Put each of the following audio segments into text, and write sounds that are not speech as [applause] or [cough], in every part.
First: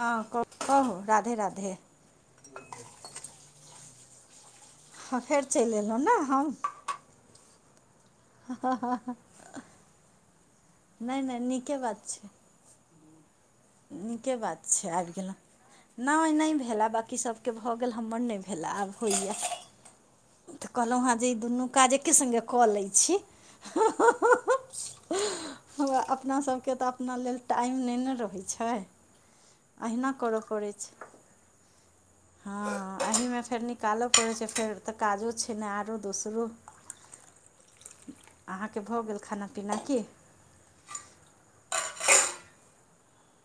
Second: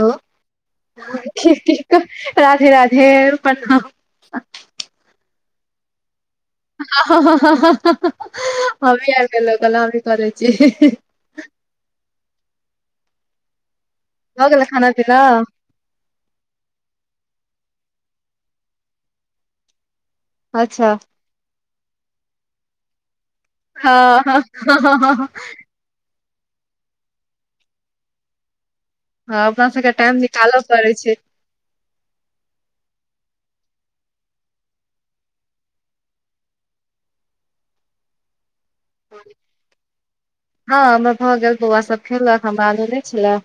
हँ कह कहु राधे ठीक राधे। ठीक राधे राधे प्रणाम। हँ फेर चलि एलहुँ ने हम। हमबी आइब गलौ कहलहु हमही करै छी। नय नय नीके बात छै। नीके बात गेलै छै खाना आबि पीना गेलहुँ। नहि नहि भेलए बाँकी सभके भऽ गेल हमर नहि भेलए आब होइया। तऽ अच्छा कहलहु हेँ जे ई दुनू काज एके संगे कऽ लै छी। ह ह। हमा अपनासभके तऽ अपना लेल टाइम नहि नै रहैय छै। हँ अपना सबके टाइम निकालऽ पड़ै छै। हँ एहीमे फेर निकालय पड़ै छै फेर तऽ काजो छै ने आरो दोसरो। अहाँके भऽ गेल खाना पीना की? हँ हमर भऽ गेल बौआ सब खेलक हमरा आलू नहि छला।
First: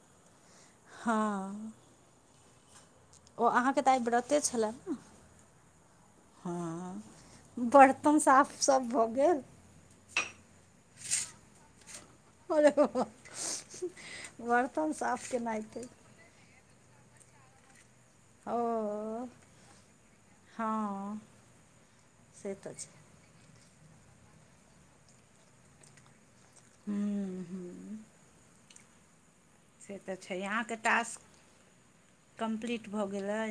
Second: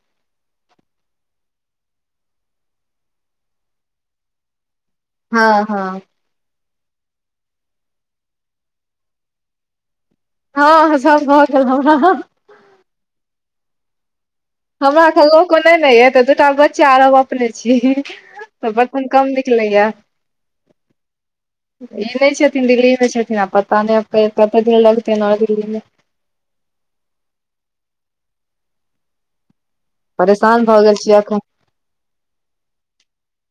हँ ओ अहाँके तऽ आइ व्रते छला ने। हँ हँ। हँ बर्तन साफ सब भऽ गेल। हँ सब भऽ गेल हमरा। [unintelligible] हमरा अखन साफ लोको नहि केनाइते ने यइ तऽ दूटा बच्चा आ हम अपने छी। ओ तऽ बर्तन कम निकलैया। हँ ई नहि से छथिन तऽ छै दिल्लीमे छथिन आ प ता नै आब कते दिन लागतैन और दिल्ली मे। हू हूं। से तऽ छै, परेशान अहाँके भऽ गेल छी टास्क एखन कम्प्लीट भऽ, गेलै।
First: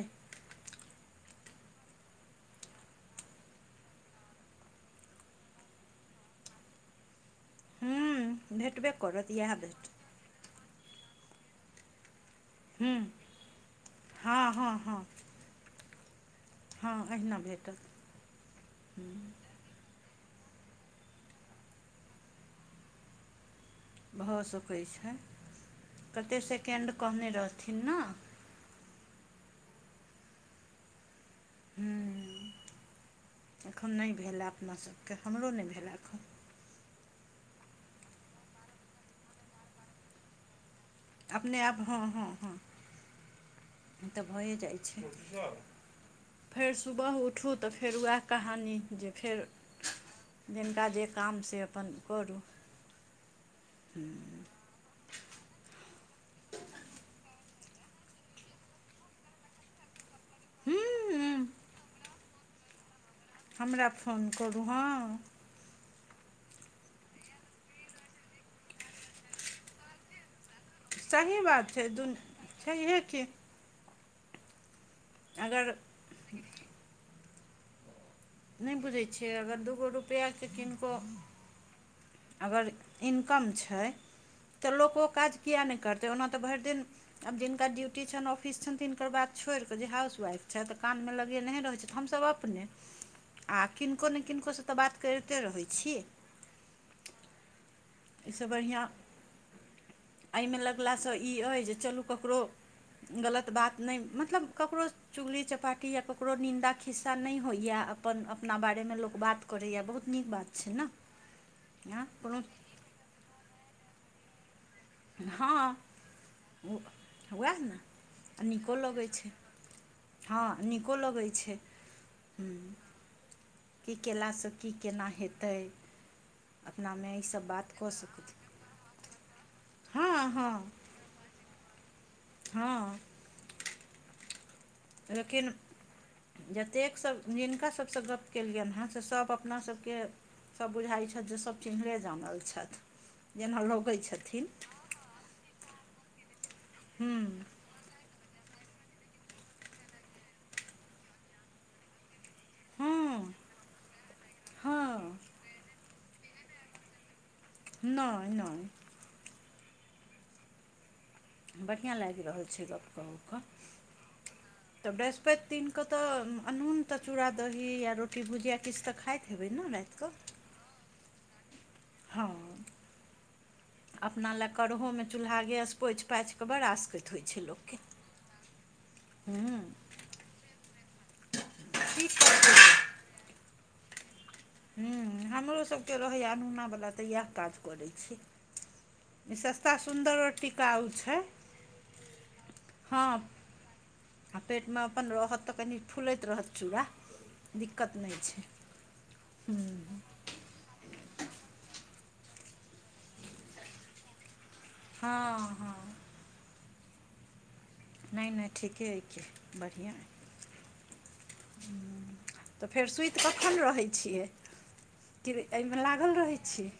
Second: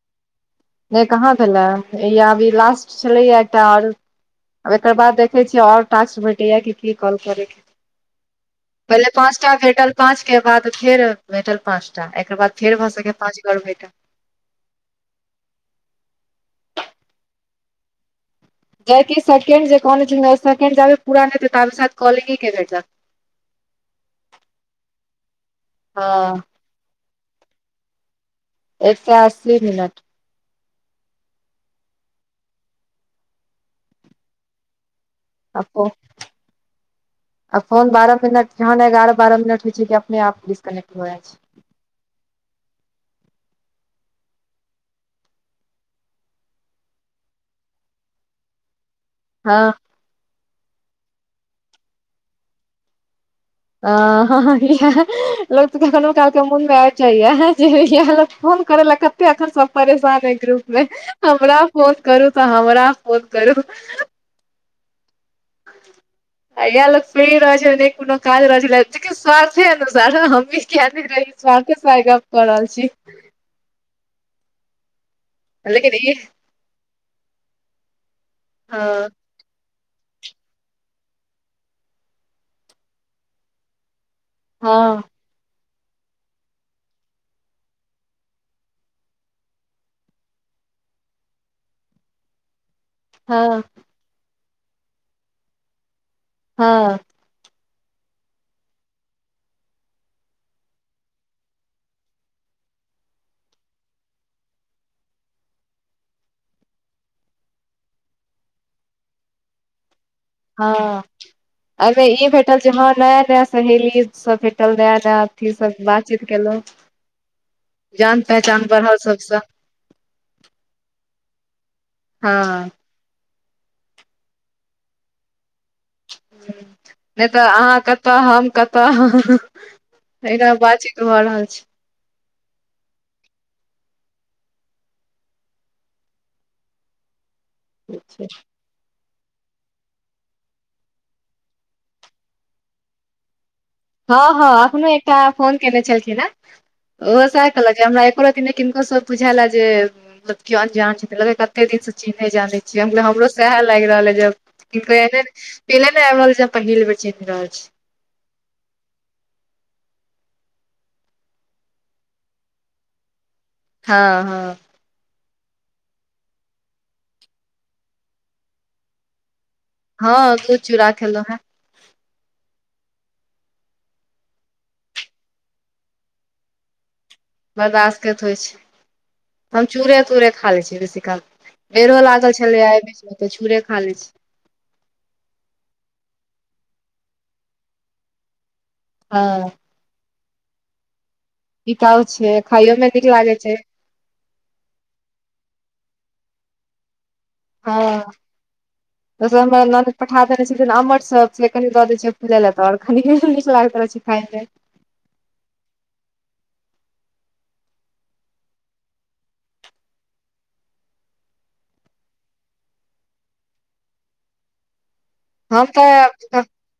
नहि कहाँ भेलै य अभी लास्ट छलैएा एकटा आओर। आब एकर बाद देखै छियै, आओर टास्क भेटैया कि की कॉल करैके। हूँ भेटबे करत इएह भेटत। पांच के बाद फेर भेटल पाचटा एकर बाद फेर भऽ हूँ सकइऐ पाँच गोर ओर भेटा। हँ -हँ -हँ। हँ अहिना भेटत। जकि सैकेंड जे कहने सेकें्ड जाबे पूरा नहिते ताब साथ कॉलिंगे के भेटत। भऽ सकैत छै, हँ कतेक सेकेण्ड कहने रहथिन न। एक से अस्सी मिनट। हू एखन नहि भेल ह अपना सबके हमरो नहि भेला एखन। आ फोन बारह मिनट जहन एगारह बारह मिनट होइ छै, कि अपने आप डिस्कनेक्ट भ जाय छै। अपने आब हँ- हँ- हँ तऽ, भएए जाइ छै। फेर सुबह उठू तऽ, फेर उएह कहानी। जे फेर हँ जिनका जे काम से अपन करू। आ। ह -ह ई [unintelligible] लोक कखनो काल के मोन मे आइब जाइया जे येह लोग फोन करे लए क। अखन सब परेशान हय ग्रुप मे हूँ हमरा फोन करू तऽ, हमरा फोन। करू हमरा फोन करू हँ। आ इएह लोक फ्री रह छै, नइ कोनो काज रहै छलये ची की स्व्थे अनुसार हमी। किहेत घिचरहि सही बात स्वाथे छै पर आई दुन गप कऽ रहल छी, छैहे [unintelligible] की अगर [inaudible] लेकिन ई नहि बुझै हँ छियै, अगर दूगो रुपया के किनको। अगर इनकम छई, तऽ हँ लोको ओ काज किया नइ करतै, ओना तऽ भरि दिन आब जिनका ड्यूटी छनि, ऑफिस छनि तिनकर बाद छोड़िक के, जे हाउस वाइफ छ तऽ कान मे लगे नहि रहैत, छयत हमसभ अपने हँ आ किनको ने किनकोसँ तऽ, बात करिते रहै छी। हँ [unintelligible] एहिसँ बढ़िआँ एहिमे लगलासँ ई अइ जे चलू ककरो गलत बात नइ मतलब ककरो चुगली चपाटी या ककरो निन्दा खिस्सा नहि होइए अपन अपना बारेमे लोग बात करैए बहुत नीक बात छै ने हँ एँ अमे ई कोनो भेटल जे हँ नया - नया सहेली सब भेटल रेहा। अथी सब हँ बातचीत केलहु उएह ने [unintelligible] जान आ पहचान नीको बढ़ल लगै सब छै स हँ नीको लगैत छै, हँ की केला स की केना हेते। नय तऽ, अहाँ कतऽ, सकैत हम कतऽ, हँ एहिना हँ बातचीत [unintelligible] भऽ रहल छै। हँ। लेकिन जतेक सब जिनका, सभसँ छै गप्प केलियनि हँ, से सभ अपनासभ के सब बुझाइ छऐथ जे सब चिन्हने जानल छथ। जेना लोक हँ - हँ एखो एकटा फोन केने छलखिन ह ओ स हूँ कहलक हमरा एकोरती नै किनको सॅं बुझेएल ए जे मतलब कियो अनजान छथिन लगैये कते दिन से चिन्है जानै छियै हम कहलियै हमरो हँ सेएह लागि रहल अइ जे किनको हँ एहन टीले ने आबि रहल छै। पहिल बेर चिन्ह रहल छथिन। नै नै। बढ़ियां लागि रहल छै गप्प कऽ कऽ क। हँ हँ। तऽ बृहस्पति दिन कऽ तऽ अनून तऽ चूड़ा दही या रोटी भुजिया किछ तऽ खाइत हेबइ न राति हँ त चूड़ा खेलौ हें। हँ अपना लेए करहोमे चूल्हा गेस पोछि पाछि कऽ बड़ आसकैत बड़ आसकैत होइ हूँ छै। चूड़े तूड़े खा लै छियै बेसी काल बेरो लागल छलै अइ बीच मे तऽ चूड़े खा लै छी। हूँ हमरो सबके रहैये अनूना बला तऽ येएह काज करै छी। हँ [unintelligible] सस्ता सुन्दर और टिकाउ छै। टिकाउ छै खाइयो मे हँ नीक लागै छै। आ पेट मे अपन रहत तऽ कनि फुलैत रहत चूड़ा। दिक्कत हँ नहि छै जबसे हमरा ननैद पठा देने छथिन अम्मट सब से कनि दऽ दै छियै फुलै ले तऽ और कनी नीक लागैत रहै छै खाइमे। हँ हँ। नै नै ठीके अइ कि बढ़ियां अइ। तऽ फेर सुइत कखन रहै छियै? कि एइमे लागल रहै छी?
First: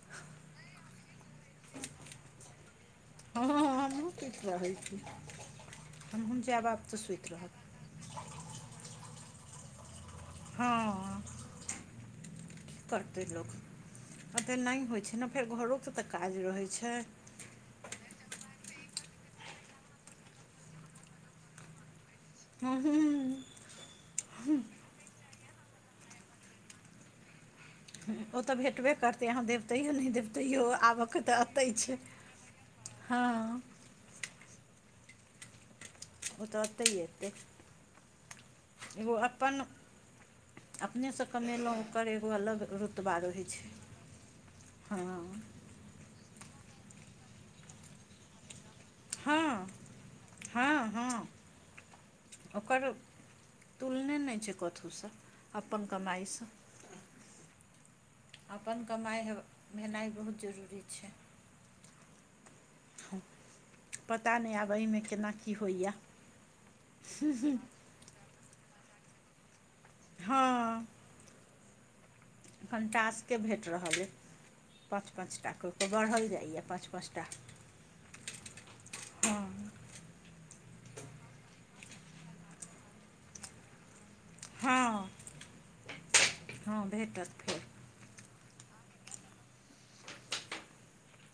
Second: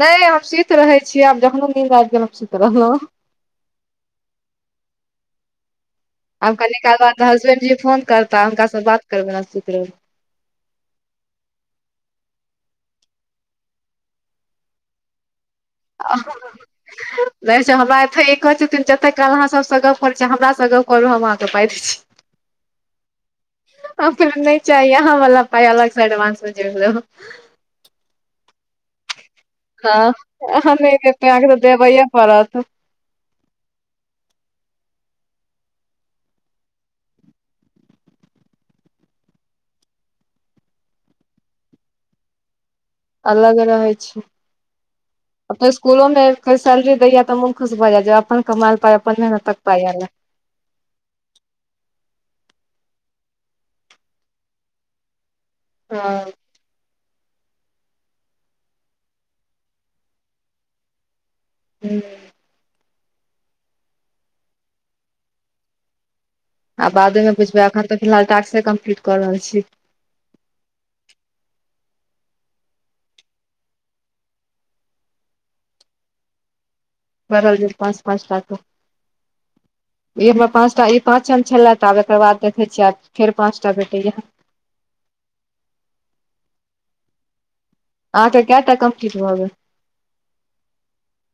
नै हम सुति रहै छियै आब जखन नीन्द आबि गेल हम सुति रहलहुँ। हँ हँ हमहूँ सुइत रहै छी। हमहूँ आब जायब कनी काल बाद तऽ सुति रहब हसबैंड जी फोन करता हुनका सँ बात करबनि आ सुइत रहबै। हँ। कि करतै लोक आब तऽ नै होइ छै ने फेर घरो आ। [inaudible] नै से हमरा एते इ कहै छथिन जते काल अहाँ सब सँ गप्प करै छियै हमरा सॅं गप करू हम अहाँके पाइ दै छी। हँ हूं। हम कहलियै नै चाही अहां बला पाइ अलग सँ एडवांस मे जोइड़ लेब हम। ओ तऽ भेटबे करतै अहाँ देब तैयो नै हँ देब तैयो अहाँ नहि आबऽ देब क तऽ अहाँके अतै छै। देबैये पड़त हँ। ओ तऽ अत्तै एतै। एगो अपन अपने सँ कमेलौं ओकर एगो अलग रु रुतबा रहै छै हँ। अपन स्कुलो मे कर सैलरी दैए तऽ मोन खुश भऽ जाइये अपन कमायल पाइ अपन हँ मेहनतक पाइ आएल ए। हँ हँ। ओकर तुलने नै छै कथु सँ अपन हँ कमाई सँ। अपन कमाई भेनाइ बहुत जरूरी छै। हूँ। पता नै आब अइमे केना की होइये। आब बादे मे बुझबै एखन तऽ फिलहाल टास्केे कम्प्लीट कऽ रहल छी। हँ अखन टास्के भेट रहल अइ। पांच - पांच टा कऽ के बढ़ल जाइये पांच - पांच टा। बरहल जाइये पाँच - पाँच टा के। हँ ई हमर पाँच टा ई पाँचम छलै त आब एकर बाद देखैत छियै आब फेर पाँचटा भेटैए। हँ हँ भेटत फेर। आ त कटा कम्पलीट भबै।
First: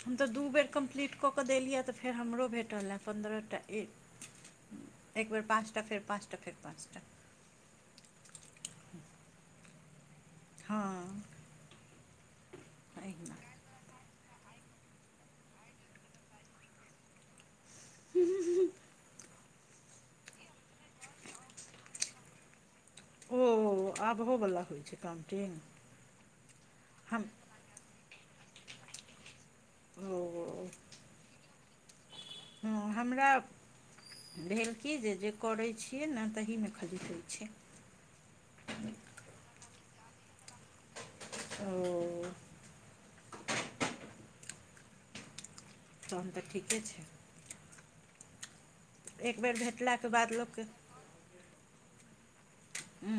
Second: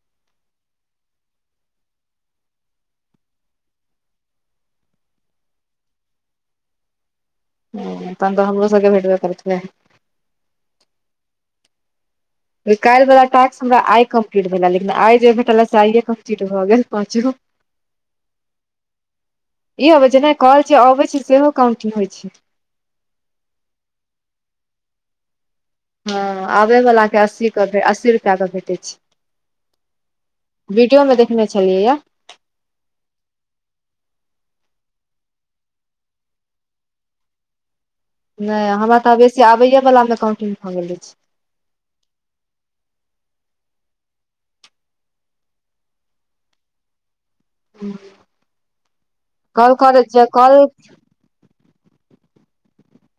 हम तऽ दू बेर कम्प्लीट कऽ कऽ देलियै तऽ फेर हमरो भेटल हए पन्द्रह टा ए। एक बेर पाँचटा फर पाँचटा फर पाँचटा। ह तन तऽ हमो सगे भेटब कर छलै। हँ। काल्हिवला अहिना टास्क हमरा आइ कम्प्लीट भेलै लेकिन आइ जे भेटलँ आइय कम्प्लीट भऽ गेल पाँचगो। ह। ई अबै छै जेना कल छै अबैत छै सेहो काउंटींग होइ छै। ओ हो आबहोवला होइ छै काउंटिंग। हँ आबैवलाके हम अस्सीके अस्सी रुपैआके भेटै ओ छै। वीडियो मे देखने छलियै या। हँ हमरा। भेल की जे जे करैत छियै ने तहीमे खददैत छै। नहि हमरा तऽ बेसी आबैयएवलामे काउंटिंग भग गेलै छै। ओ। तहन तऽ ठीके छै। [unintelligible] एक बेर कल भेटलाके करर छै बाद कल। लोकके हू।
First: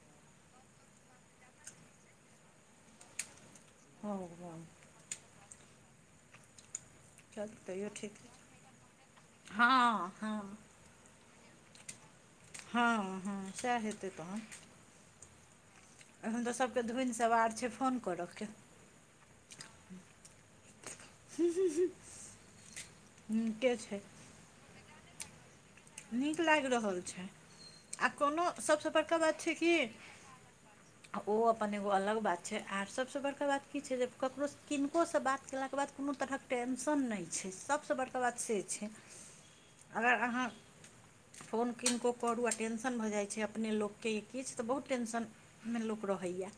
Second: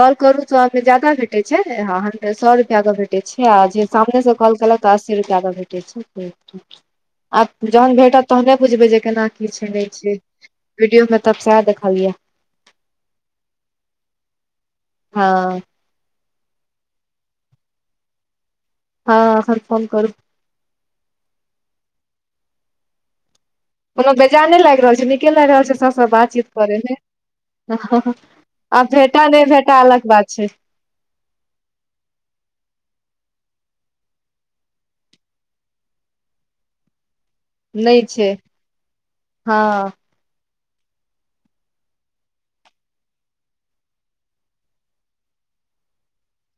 कॉल करू त अहके ज जााददा भेटैत छै अहाँ सए रुपैआ के भेटैत छै आ जे हँ सामने से हँ कॉल केलक प असी रुपैआ के भेटै छै। चलू आब तैयो जहन ठीक भेटत तहने बुझबै जे केना की छै हँ नहि छै। हँ वीडियो में तब सह देखलियै। हँ हँ सएह हेतै तहहन। हँ हम तऽ सभकेँ धुनि सवार छै फोन करऽके। हँ हर कम करू। हू-हू ह के छै। जाने लागि रहल छै नीके लागि रहल छै सबसँ नीक बातचीत लागि करेमे। रहल छै आ हँ-हँ कोनो आ सभसँ भेटा नहि भेटा अलग बात छै। आ ओ अपन एगो अलग बात छै आर सभसँ बड़का बात की छै जे ककरोसँ किनकोसँ बात कयेलाके बाद कोनो तरहक टेन्शन नहि छै सबसँ नहि बड़का छै बात से छै हँ अगर अहाँ फोन किनको करू आ टेंशन भऽ जाइ छै अपने लोककेँ किछु तऽ बहुत टेंशन मे लुक रहोइय।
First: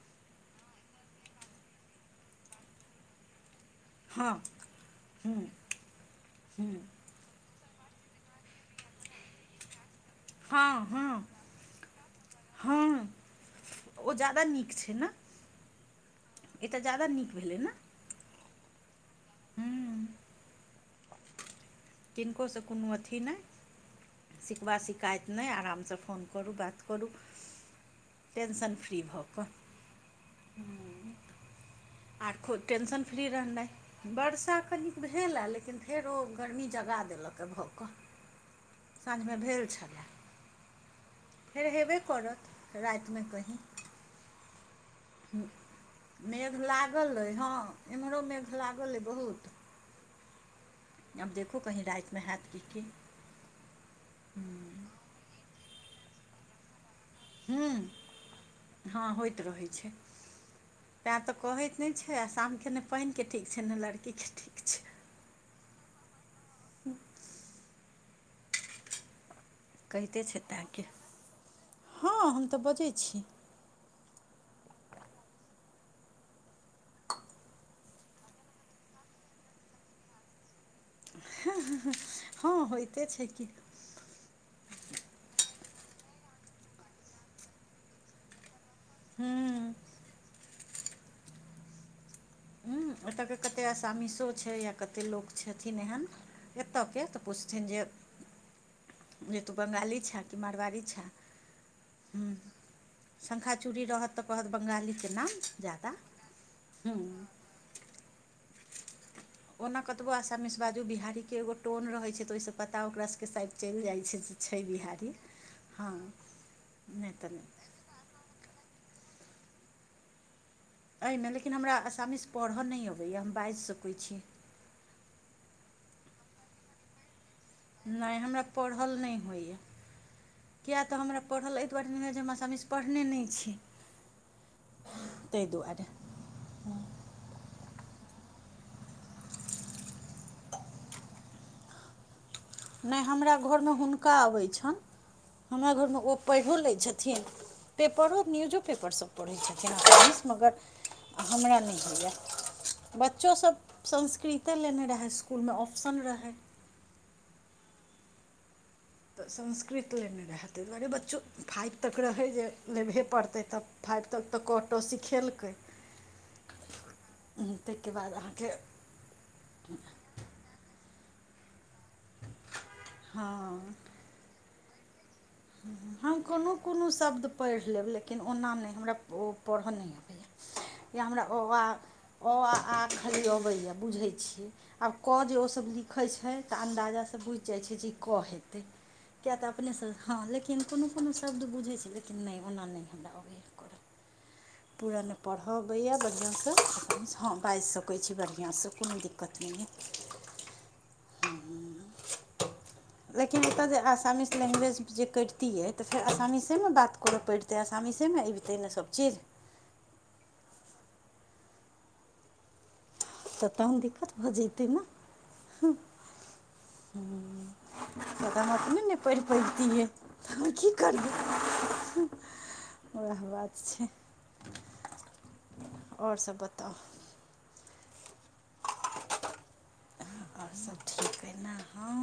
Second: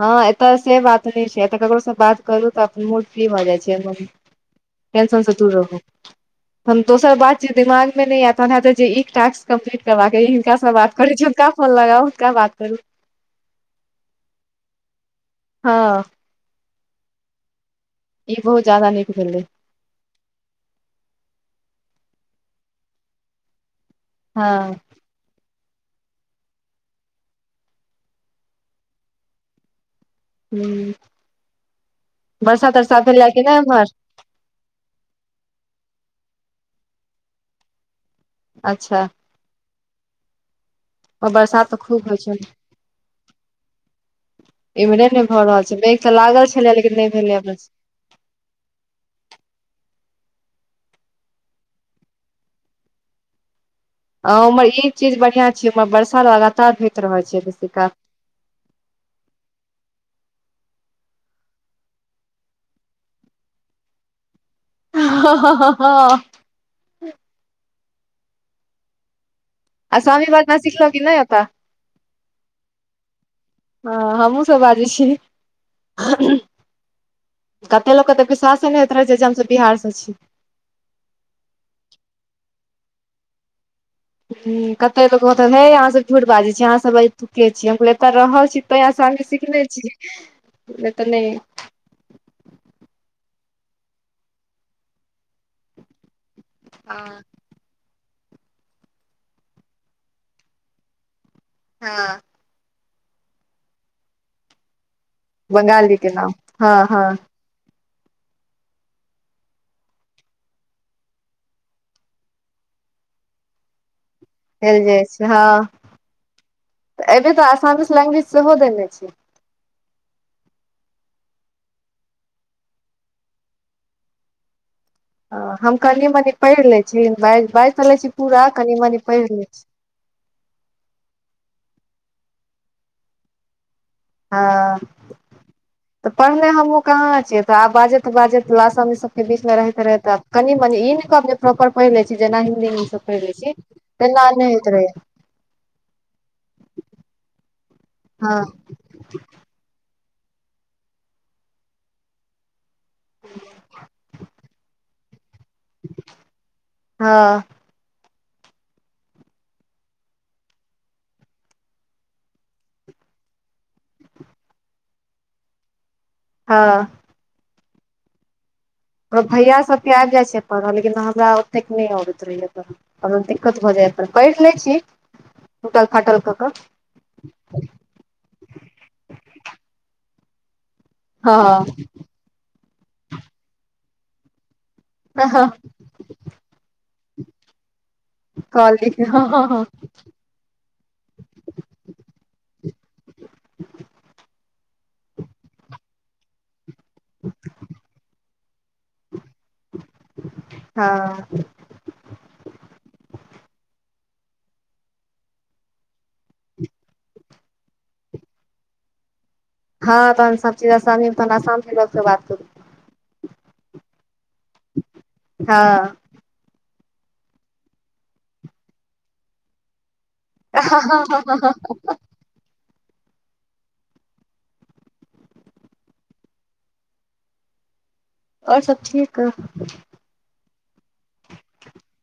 हँ एतऽ से बात नहि छै एतऽ ककरो से बात करू तऽ अपन मूड फ्री भऽ जाइ छै। हँ ंशनसँ हूँ दूर रहू हम हूँ दोसर बात जे दिमाग मे नहि एत हेत जे ई टास्क कम्प्लीट करा के हिनका से हँ बात कर हँ हुनका फोन लगाउ हुनका बात करू। हँ ओ जादा नीक छै ने। हँ ई तऽ ज्यादा नीक भेलै ने। ई बहुत ज जााददा नीकु भेलै। हूँ किनकोसँ कोनो अथी नहि सिखबा हँ सिख शिकाइत नहि आरामसँ फोन करू बात करू टेंशन फ्री भऽ कऽ हूँ। आर खो टेंशन फ्री कि नहि रहनाइ एम्हर वर्षा कनि भेल आ लेकिन फेर ओ गर्मी जगा देलक हँ भऽ कऽ। अच्छा। साँझमे भेल छला। फेर बरसात तऽ हेबे खूब होइ छै करत रातिमे कहीँ। इम्हेरे नहि भऽ रहल छै मेघ तऽ लागल छलै लेकिन नहि भेलै। [unintelligible] इम्हरो मेघ लागल अइ बहुत। आब देखु कहीं रातिमे हयैत कि की? आ उम्हर ई चीज बढ़ियां छीये उम्हर वर्षा लगातार होइत रहय हू हँ होइत रहै छै। तैं तऽ कहैत नहि छै आशाम के ने पाइनि के ठीक छै ने लड़की के ठीक छै। ह कहिते आसामी छै भाषा तैँ के सिखलौ की नहि ओतऽ। हँ हम तऽ बजै छी। हँ हमहूँ सब बाजै छी। कते लोकके तऽ विश्वासे नहि होइत रहै जे हमस बिहारसँ छी। हँ होइते छै कि। हुं कते लोक कहतै हे अहाँसभ झूठ बाजै छी अहाँसभ ऐतुके छी हम कहल एतऽ रहल छी तय आसामी सिखनेे हूँ छी नहि तऽ नहि। एतऽ के कते आसामी शो छै या कते लोक छथिन एहन एत के हँ तऽ पुछ छथिन जे जे तू बंगाली छै कि मारवाड़ी छै। हँ ह्म शंखा चूड़ी रहत तऽ कहत बंगाली के नाम जादा, बंगाली के नाम हँ हुं। हँ ओना कतबौ आसामीस बाजू बिहारीके एगो टोन रहै छै तऽ ओहिसँ पता ओकरासभके साइड चलि जाइ छै। छै चैल जाइ बिहारी छै हँ नहि एबे तऽ नहि आसामिस लैंग्वेज सेहो देने छै। एहिमे लेकिन हमरा आसामीस पढ़ऽ नहि अबैया हम बाजि सकैत छी। हम कनि मनी पढ़ि ले छी बा बाइज त लै छी नहि हमरा पूरा कनि मनी पढ़ि लै छी। कियाक तऽ हमरा पढ़ल एहि दुआरे नहि होए जे हमरा आसामीस पढ़ने नहि छी। हँ। तऽ पढ़ने हमहूँ कहाँ छियै तऽ आब बाजैत बाजैत आशामी सभके बीचमे रहैत रहैत आब कनि मनी ई नहि कहब जे प्रॉपर पढ़ लै छी जेना हिन्दींगसभ नहि पढ़ि लै हमरा छी घरमे हुनका तेना अबै नहि होइत छनि रहैया। हमरा घरमे ओ पढ़ियओ लै छथिन पेपरो हँ न्यूजो पेपरसब पढ़ै छथिन [inaudible] मगर हमरा नहि होइया। बच्चो सब संस्कृते लेने रहै इसकुलमे ऑप्शन रहै। हँ। तऽ संस्कृत लेने रहै तहि दुआरे बच्चो फाइव तक रहै जे लेबहे पड़तै तब फाइव तक तऽ क ट सिखेलकै। हँ। हुं ताहिके बाद अहाँके हमर भैया सब के आबि जाय छै परह लेकिन हमरा ओतेक नहि अबैत रहैया त हमरा हँ दिक्कत भऽ जाइया। पैढ़ लै छी। टूटल फाटल हम कऽ कोनो कोनो शब्द पढ़ि लेब लेकिन ओना नहि हमरा ओ पढ़य नहि अबैया। या हमरा अ आ कऽ अ आ खाली अबैए बुझैत छियै। आब कऽ जे हँ ओसब लिखैत छै, त अन्दाजाँ स बुझि जाइ छियै जे ई कऽ हय। क लिख के हँ- हँ- हँ हँ लेकिन कोनो-कोनो शब्द बुझै छि, लेकिन नहि ओना नहि हमरा अबै यैं करऽ। [inaudible] पूरा नहि पढ़य अबैए बढ़ियां सँ, हँ बाजि सकै छी बढ़ियां सँ कोनो दिक्कत नहि यए। हँ लेकिन ओतय जे आसामीस लैंग्वेज जे करितियै, तऽ फेर आसामीसे मे बात करऽ पड़ि ते आसामीसे मे अबतै न सबचीज। हँ तहन सब चीज आसामी, तहन आसाम लोकसे बात करू। तऽ तहन दिक्कत भऽ जयतै न। हँ हूं तखन हम अपने नहि पईढ़ पइबतीयै। त हम कि करियै हूं- वैह बात छै, अओर सब बताउ। अओर सब ठीक अए। और सब ठीक अय ना हँऽ